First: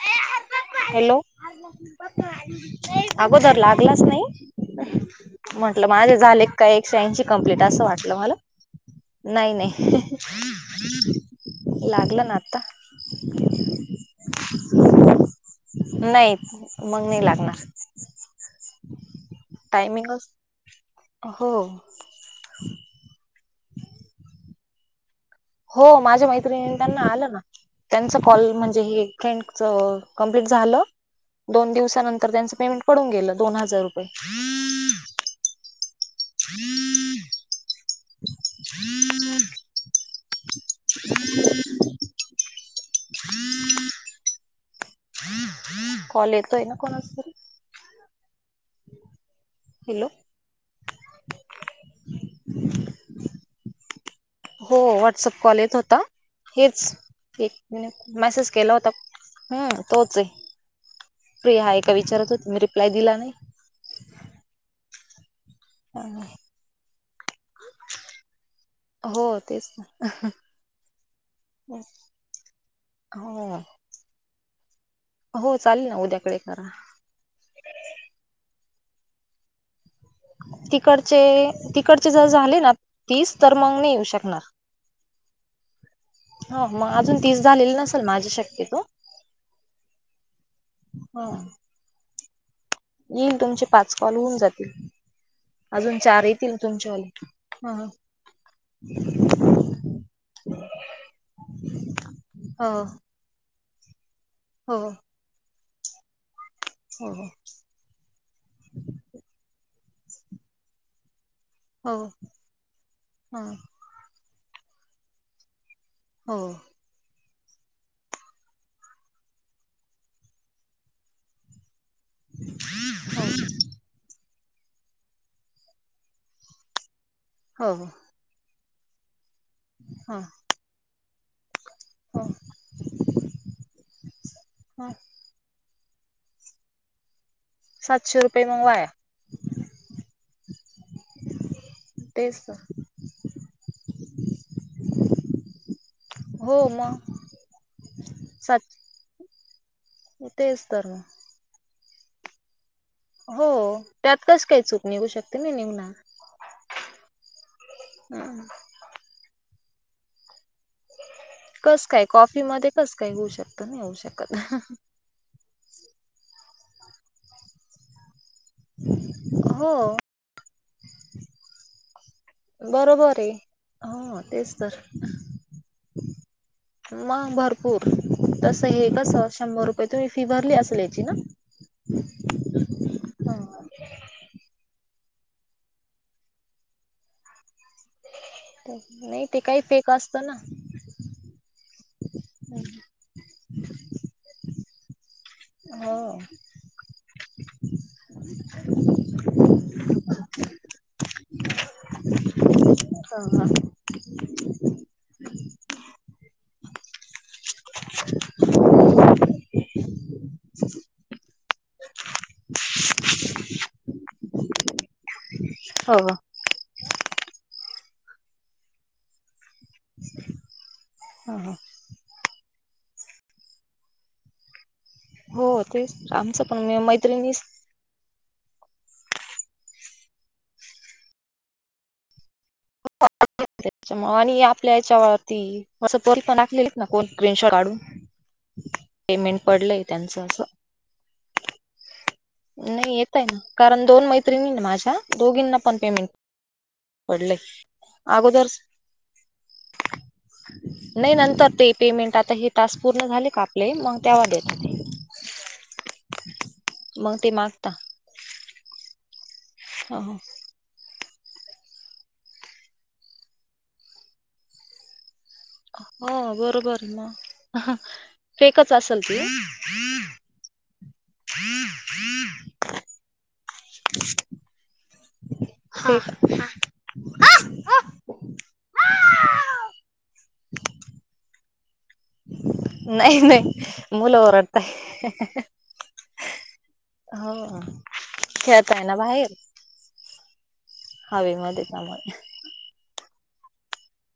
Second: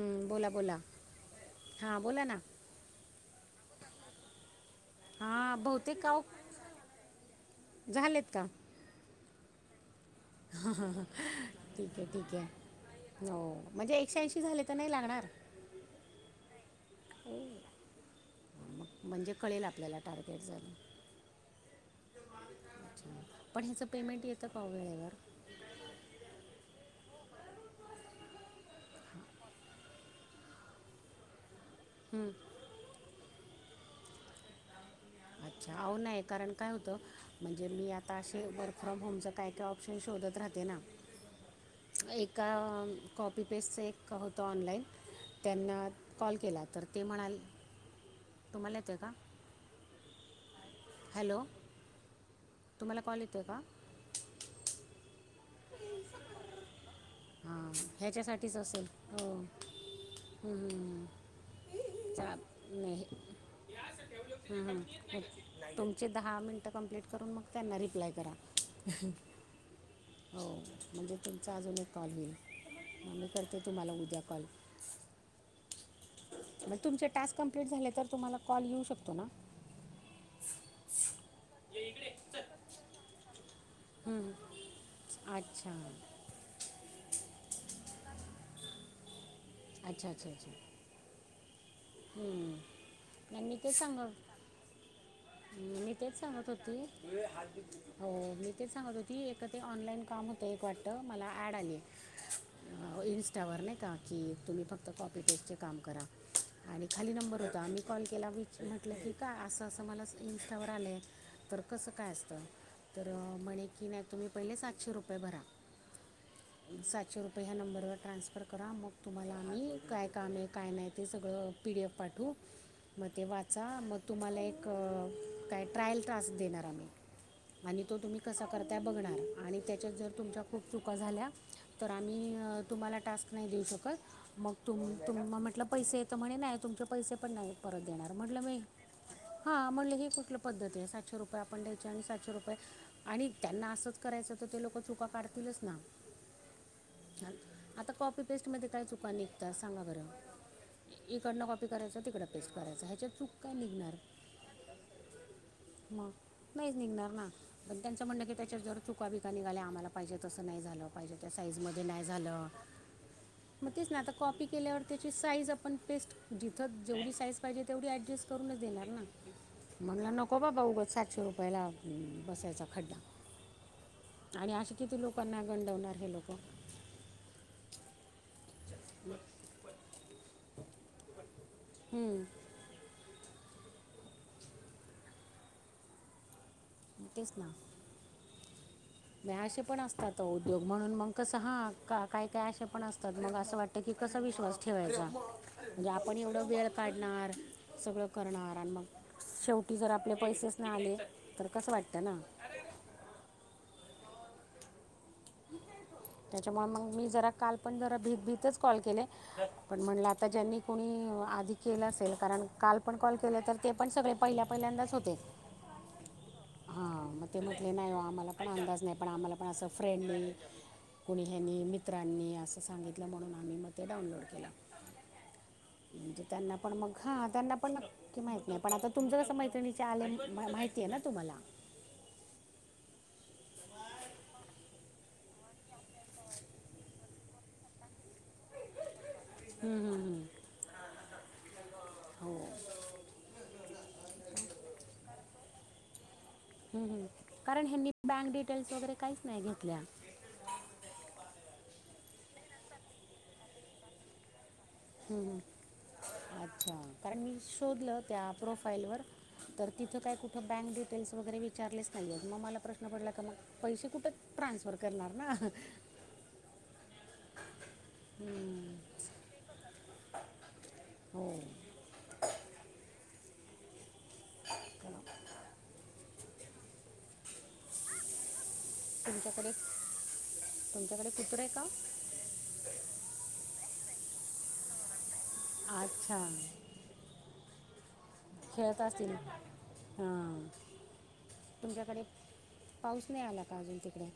हं, बोला बोला हॅलो हां बोला ना अगोदर लागलाच नाही हां म्हंटलं बहुतेक माझे काव झाले का एकशे ऐंशी कंप्लीट असं वाटलं झालेत मला का नाही नाही ठीक आहे लागलं ना ठीके आता हो म्हणजे एक सा शी झाले तर नाही लागणार नाही मग नाही लागणार म्हणजे कळेल आपल्याला टार्गेट झालं हो हो पण ह्याचं पेमेंट येतं पा वेळेवर हो माझ्या मैत्रिणीताांना आलं ना त्यांचा कॉल म्हणजे हे एक फ्रेंड कमप्लीट झालं दोन हं, दिवसानंतर त्यांचं पेमेंट पडून गेलं, दोन हजार रुपय अच्छा आ ओ नाही कारण काय होतं? म्हणजे मी आता असे वर्क फ्रॉम होमच काय क ही शोधत राहते ना? एका कॉपीपेस्टच एक होतं ऑनलाइन त्यांना कॉल येतोय केला, ना तर ते कोणाच तरी म्हणाले तुम्हाला येतंय का? हॅलो हॅलो तुम्हाला कॉल येतो का हो व्हॉट्सअप कॉल येत होता. हेच एक हां मॅ मॅसेज ह्याच्यासाठीच केला असेल होता. हो हा तोच ये. हं, हं. फ्री हाय का विचारत होती? मी रिप्लाय दिला नाही. ह ह. तुमचे दहा मिनटं कम्प्लीट करून, मग त्यांना रिप्लाय करा. हो तेच हो म्हणजे तुमचा अजून ना एक कॉल होईल, मग मी हो करते तुम्हाला उद्या कॉल. हो. चालेल ना उद्याकडे करा म तुमचे टास्क कम्प्लीट झाले तर, तुम्हाला कॉल येऊ शकतो ना? तिकडचे, तिकडचे जर झाले ना तीस? तर मंग नाही येऊ हं. शकणार. अच्छा हो म आजून तीस झालेली नसेल माझी शक्यतो. अच्छा अच्छा अच्छा ह हू म. येईल तुमचे पाच कॉल होऊन जातील. मी अजून तेच चार सांगत येतील होती. तुमच्यावाले ह हो मी तेच सांगत होती. एक ते ऑनलाईन काम म ते एक वाटतं मला ॲड आली, इन्स्टावर नाही का की तुम्ही हो फक्त हो कॉपी पेस्टचे काम करा. आणि खाली हो नंबर होता. आम्ही कॉल केला विच म्हटलं कि, का असं असं मला इंस्टावर आलंय. तर कसं हो काय असतं, तर ह म्हणे की नाही तुम्ही पहिले सातशे रुपये भरा. हो सातशे रुपय ह्या नंबरवर ट्रान्सफर करा. मग तुम्हाला आम्ही काय काम आहे? काय नाही? ते सगळं पी डी एफ पाठवू, मग ते वाचा मग तुम्हाला एक क काय ट्रायल ट्रास्क देणार आम्ही हो आणि हो तो तुम्ही कसा करता बघणार? आणि त्याच्यात जर, हो तुमच्या खूप चुका झाल्या तर आम्ही तुम्हाला टास्क नाही देऊ शकत, मग तुम तुम म्हटलं पैसे, तर म्हणे नाही. तुमचे पैसे सातशे रुपये मग वाया. हा म्हणलं हे कुठलं पद्धत ये? सातशे रुपये आपण द्यायची आणि सातशे तेच रुपये तर आणि त्यांना असंच कराय च त्याच्यात ते लोक चुका काढतीलच ना? हो. मग आता कॉपी पेस्ट मध्ये सात काय चुका निघता सांगा बरं? तेच तर मग इकडनं कॉपी करायचं तिकडे पेस्ट. करायचं ह्याच्यात चूक हो, काय निघणार त्यात कस काय चुक निघु मग नाहीच निघणार ना? पण त्यांचं म्हणण की, हम्म त्याच्यात जर चुका बिका निघाल्या मला पाहिजे तसं [inaudible] म्हणजे त्या साईज मधे कस नाही काय कॉफी झालं. मध्ये कस काय होऊ शकत मग नाही तेच होऊ ना, आता शकत कॉपी केल्यावर त्याची साईज आपण पेस्ट जिथं जेवढी साईज पाहिजे, तेवढी ऍडजस्ट करूनच देणार ना? हो. म्हणलं नको बाबा उगच सातशे रुपयला [unintelligible] बसायचा खड्डा बरोबर आहे हो आणि तेच असे तर किती लोकांना गंडवणार हे लोकं? मग भरपूर, तसं हे कसं शंभर रुपये तुम्ही फी भरली असल याची ना? हम्म. हा. तेच ना. नाही ते नाय काही असे पण फेक असतात असतं ना उद्योग, म्हणून मग कसं हा का काय काय असे पण असतात, मग असं वाटतं की कसं विश्वास ठेवायचा, म्हणजे आपण हो एवढं वेळ काढ णार सगळं करणार, आणि मग शेवटी जर आपले पैसेच नाही आले तर कसं वाटतं ना? हं हं. त्याच्यामुळे मग मी जरा काल आपण जरा भीत भीतच कॉल केले, पण म्हणलं आता ज्यांनी कुणी आधी केलं असेल, कारण काल पण कॉल केलं तर, ते पण सगळे पहिल्या पहिल्यांदाच होते. हो. हां मग ते म्हटले नाही हो आम्हाला पण अंदाज नाही. पण आम्हाला पण असं फ्रेंडली कुणी ह हयानी, मित्रांनी असं सांगितलं म्हणून आम्ही मग ते डाउनलोड केलं. हो तेच म्हणजे आमचं पण ने मैत्रिणीच माहित नाही पण आता तुमचं कसं मैत्रिणीचे आले, माहितीय ना तुम्हाला. त्याच्यामुळे आणि आपल्या याच्यावरती पोल पण न [unintelligible] कोण ग्रीन शॉर्ट काढून. [inaudible] पेमेंट पडलंय हम्म, हम्म, त्यांच हम्म. अस हो नाही येतय ना. कारण दोन मैत्रिणी माझ्या दोघींना पण पेमेंट हम्म हम्म पडलंय कारण ह्यांनी. बँक अगोदर डिटेल्स वगैरे काहीच नाही घेतल्या नाही नंतर ते पेमेंट आता हे टास्क पूर्ण झाले का आपले मग तेव्हा देत. ते हुं अच्छा मग कारण ते मी मागता शोधलं त्या प्रोफाईल वर तर तिथं हो काय कुठं बँक डिटेल्स वगैरे विचारलेच नाहीय मग मला प्रश्न पडला का मग पैसे कुठं ट्रान्सफर करणार ना. हा बरोबर म, हम्म, फेकच असल ते हो हम्म, हम्म. चला ह [inaudible] तुमच्याकडे तुमच्याकडे कुत्रा आहे का? नाही नाही मुलं ओरडतय, अच्छा हो, हो. खेळता खेळत आहे ना असतील बाहेर हां हवे मध्ये तुमच्याकडे त्यामुळे, पाऊस नाही आला का अजून तिकडे,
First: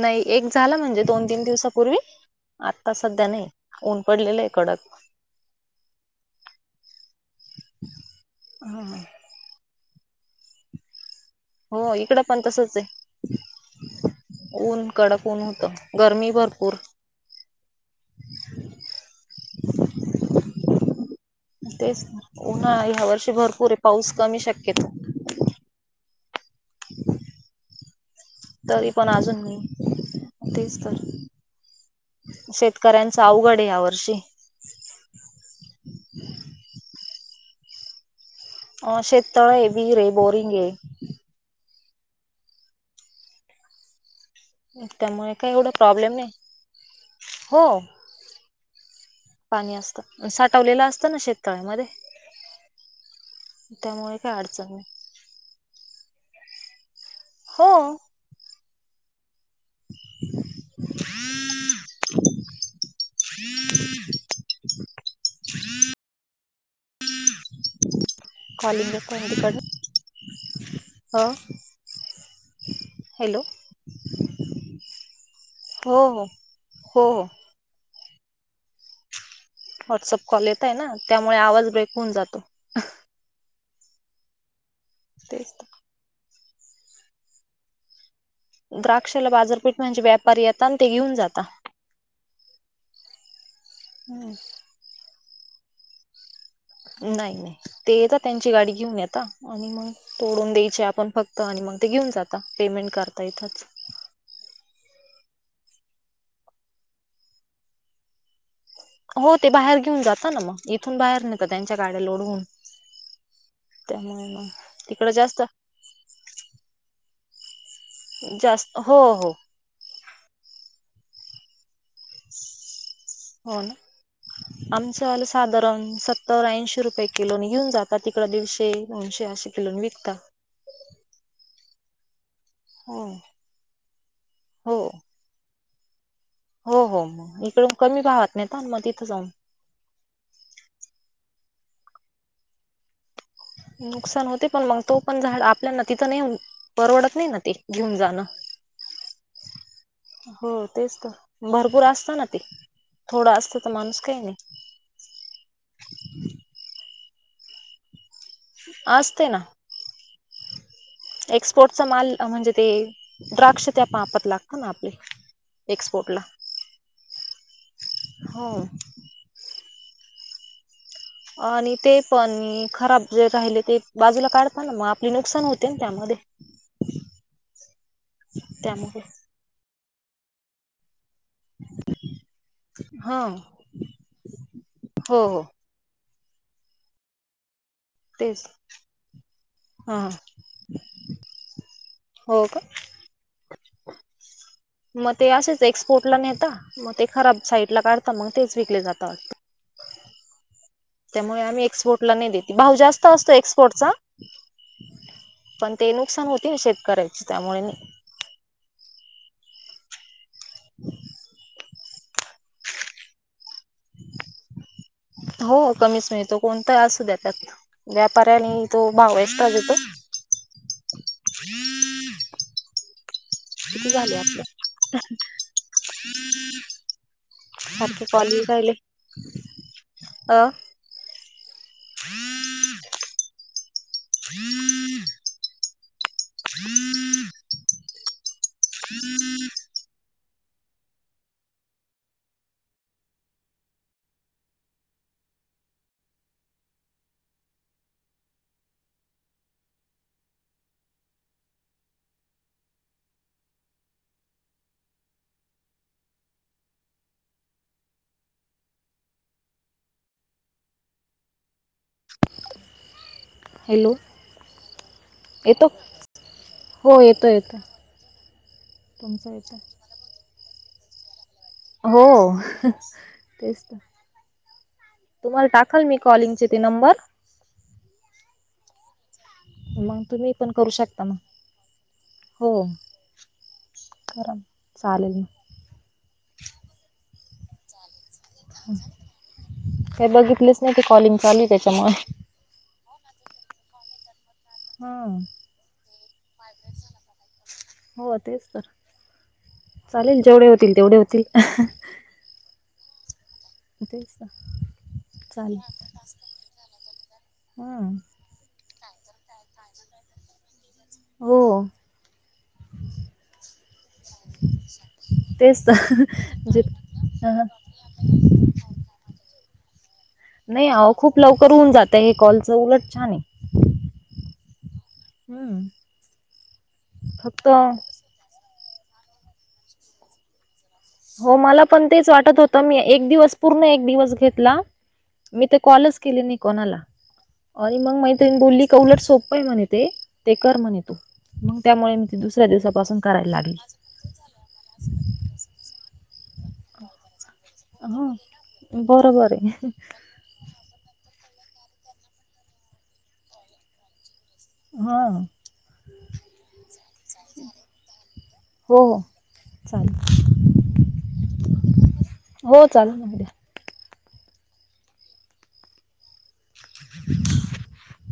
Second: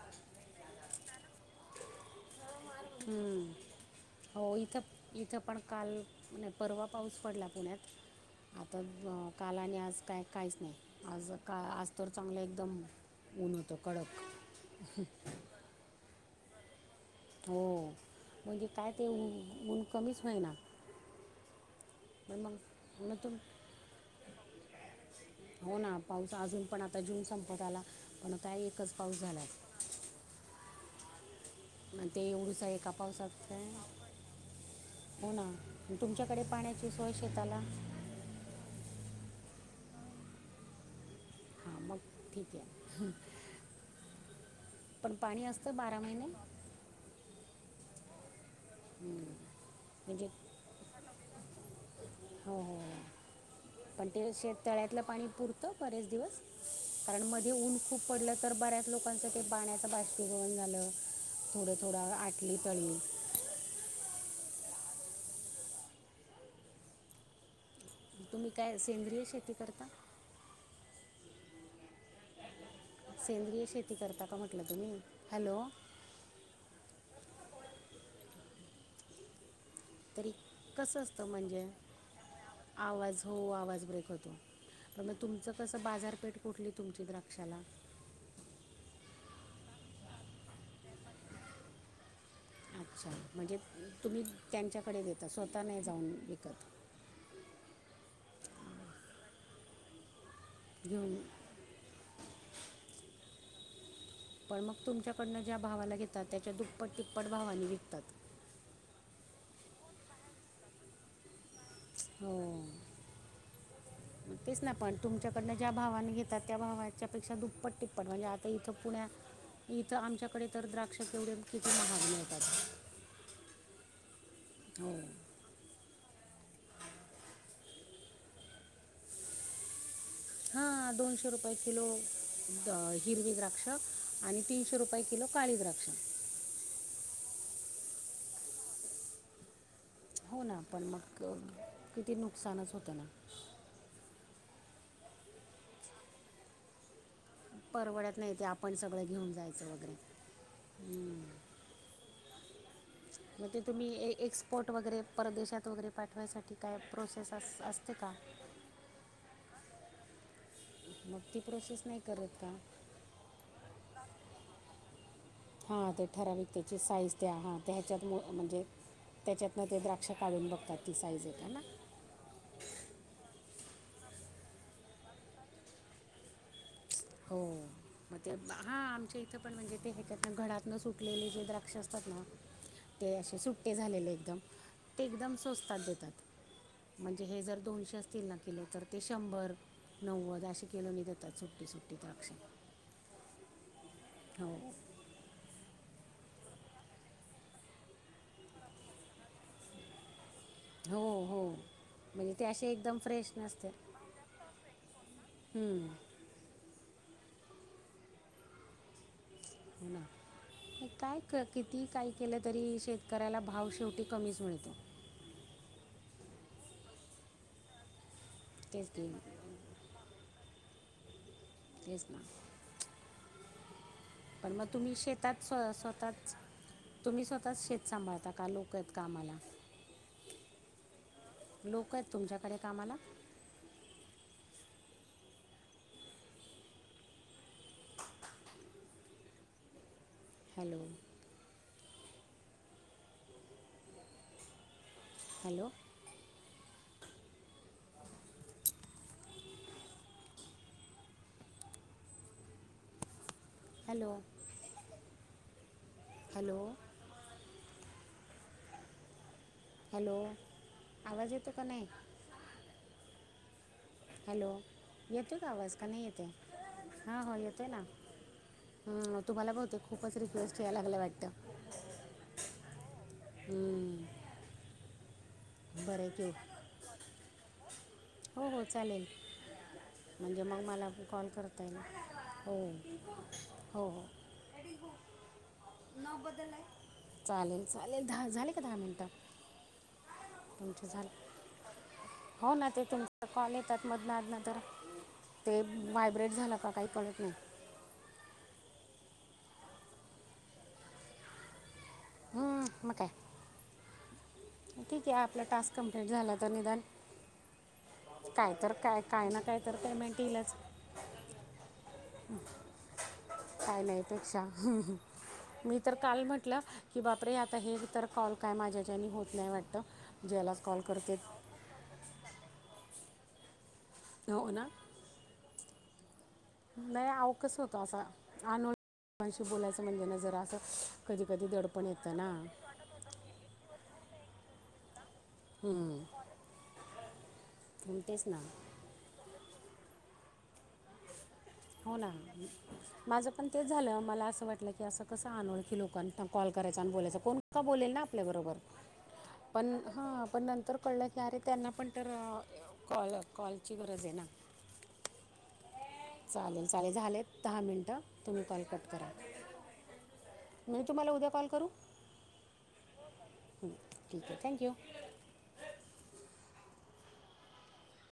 नाही एक झाला म्हणजे दोन तीन दिवसापूर्वी आता सध्या नाही. हम्म. पडलेलं आहे हो कडक इथं इथं पण काल परवा पाऊस पडला पुण्यात, आता काल आणि आज काय काहीच नाही. आज का हो आज तर इकड पण चांगलं तसच एकदम ऊन होतं आहे कडक ऊन कडक ऊन होतं गरमी. भरपूर. हो म्हणजे काय ते ऊन कमीच होइना. तेच उन्हा ह्या वर्षी तुम भरपूर आहे पाऊस कमी शक्यता. हो ना पाऊस अजून पण आता जून संपत आला पणता तरी एकच पण पाऊस झाला. अजून तेच तर आणि ते एवढस आहे का शेतकऱ्यांच पावसात अवघड आहे या वर्षी हो ना तुमच्याकडे पाण्याची सोय शेताला? अ शेतेतळ आहे, वीर आहे, बोरिंग आहे. हा मग ठीक आहे. पण त्यामुळे पाणी काय एवढा असतं बारा प्रॉब्लेम महिने नाही. हो, पाणी म्हणजे असतं साठवलेलं असतं ना शेतकळ्यामध्ये. हो हो हो. पण ते शेतळ्यातलं पाणी पुरतं बरेच दिवस? कारण मध्ये ऊन हो खूप पडलं तर बऱ्याच लोकांच पाण्याचं बाष्पीभवन झालं थोड, थोडा आटली तळी, हम्म. तुम्ही काय कॉलिंग सेंद्रिय शेती तिकडन करता? हो. हॅलो सेंद्रिय शेती करता का म्हटलं तुम्ही हॅलो, हो हो हो व्हॉट्सअप तरी कॉल येत आहे ना कसं असतं त्यामुळे म्हणजे आवाज ब्रेक होऊन जातो. तुम तेच कस बाारपेठ कुठली तुमच्या द्राक्षाला? द्राक्षाला बाजारपेठ म्हणजे व्यापारी येतात आणि ते घेऊन जाता. अच्छा म्हणजे तुम्ही त्यांच्याकडे देता स्वतः नाही जाऊन विकत नाही नाही ते येत त्यांची गाडी घेऊन येेत आणि मग, तोडून द्यायचे आपण घेऊन फक्त आणि मग ते घेऊन जाता पेमेंट करता इथंच. पण मग तुमच्याकडनं ज्या भावाला घेतात त्याच्या दुप्पट तिप्पट भावाने विकतात. हो ते बाहेर घेऊन जाता ना मग इथून बाहेर नेत त्यांच्या गाड्या हो लोडहोऊन. तेच ना पण तुमच्याकडनं ज्या भावाने घेतात त्या भावाच्या, पेक्षा दुप्पट टिप्पट म्हणजे आता इथं जास्त हो पुण्या हो इथं आमच्याकडे तर द्राक्ष एवढे, हो ना हो आमचलं साधारण तर ऐंशीे रुपये किलो घेऊनात तिकडे दीडशे दोनशे असे किलो विकत हा दोनशे रुपये किलो द हो हिरवी द्राक्ष आणि तीनशे हो रुपये किलो काळी द्राक्ष हो हो मग इकड कमी पाहत नाहीता मग तिथं जाऊन हो ना पण मग किती नुकसानच होतं ना नुकसान होते पण मग तो पण झाड आपल्याना तिथं नाही परवडत नाही ना ते घेऊन परवडत जाणं नाही ते आपण सगळं घेऊन जायचं वगैरे हो तेच तर भरपूर असत ना ते थोडं मग असतं ते तर तुम्ही माणूस काही नाही एक्सपोर्ट वगैरे परदेशात वगैरे पाठवासाठी काय प्रो ते असते का असते ना मग ती प्रोसेस एक्सपोर्टचा नाही माल करत म्हणजे का ते द्राक्ष त्या पापात लागत ह ना आपले हा ते एक्सपोर्टला ठराविक त्याची साईज द हा त्याच्यात हो म्हणजे त्याच्यातन ते द पक्ष काढून बघतात ती साईज आहे का ना आणि ते पण खराब जे राहिले ते बाजूला काढताना मग आपले नुकसान होते त्यामध्ये हो मग ते हा त्यामुळे आमच्या इथं पण म्हणजे ते ह्याच्यात घरातन सु टकलेली जे द्राक्ष असतात ना ते हा असे सुट्टे झालेले एकदम ते हो एकदम हो सोस्तात देतात म्हणजे हे जर दोनशे असतील ना तेच किलो तर ते शंभर हा नव्वद अे किलोनी देतात सुट्टी सुट्टी द्राक्ष हो का हो मग ते असेच एक्सपोर्ट नता मग ते खराब साईड ला काढता मग तेच विकले जात हो त्यामुळे हो आम्ही एक्सपोर्टला नाही म्हणजे ते देते असे भाव एकदम जास्त असतो फ्रेश नसते एक्सपोर्टचा पण हम्म, ते नुकसान होते ना शेतकऱ्याचे त्यामुळे काय किती काही केलं तरी शेतकऱ्याला भाव शेवटी कमीच मिळत तो कोणता असू द्या त्यात व्यापाऱ्यानी तो तेच की भाव आहेस पाजू तो ते सण झाले ह् स्व स्वतःच तुम्ही स्वतः शेत सांभाळता का लोक आहेत का आम्हाला अं लोक आहेत तुमच्याकडे कामाला hello hello hello hello hello आवाज येतोक हॅलो हॅलो येतोय का येतो आवाज का नाही येते हा येतो हो येतो येतोय ना हम तुमचा तुम्हाला येतो बहुते खूपच रिक्वेस्ट यायला लागलं वाटतं हो तेच हं, तुम्हाला टाकाल मी बरं आहे कॉलिंगचे की ते नंबर हो हो चालेल मग तुम्ही म्हणजे पण मग करू मला शकता मग कॉल करता येईल हो हो चालेलल ल चालेल चालेल दहा झाले का दहा मिनिट काही बघितलेच नाही ते तु झा कॉलिंग चालू आहे त्याच्यामुळे हो ना ते तुमचा कॉल येतात मदनाज तर हा ते व्हायब्रेट झालं का काही कळत नाही हो तेच तर चालेल जेवढे होतील तेवढे होतील हम् मग काय तेच तर ठीक आहे आपला टास्क कम्प्लीट झाला तर निदान- हमम काय तर काय काय ना काय तर पेमेंट येईलच हो काय नाहीपेक्षा तेच मी तर काल म्हटलं जे की बापरे हां. आता हे इ तरर कॉल काय माझ्याच्यानी होत नाही वाटत नाही हो खूप लवकर होऊन जातय हे कॉलच उलट छान आहे तर ना हम्म नाही अव फक्त कस होत असं अनोळशी बोलायचं म्हणजे ना जरा असं कधी हो कधी मला दडपण पण तेच येतं ना वाटत होत मी एक दिवस पूर्ण एक दिवस घेतला मी ते कॉलच हम्म, केले नाही कोणाला आणि मग तेच माहि ना बोलली का उलट सोपंय म्हणित ते ते कर म्हणे तो हो ना माझं पण लागली तेच झालं मला असं वाटलं की असं कसं आण लोकां कॉ करायचा आणि बोलायचा कोण बोलेल ना आपल्या बरोबर हां बरोबर आहे पण हा पण नंतर कळ अरे त्यांना पण तर कॉल कॉलची गरज आहे ना हा चालेल चालेल झाले दहा मिनटं तुम्ही कॉल हो कट हो करा चालेल मीळ तुम्हाला उद्या कॉल करू चाल ठीक आहे थँक्यू [inaudible]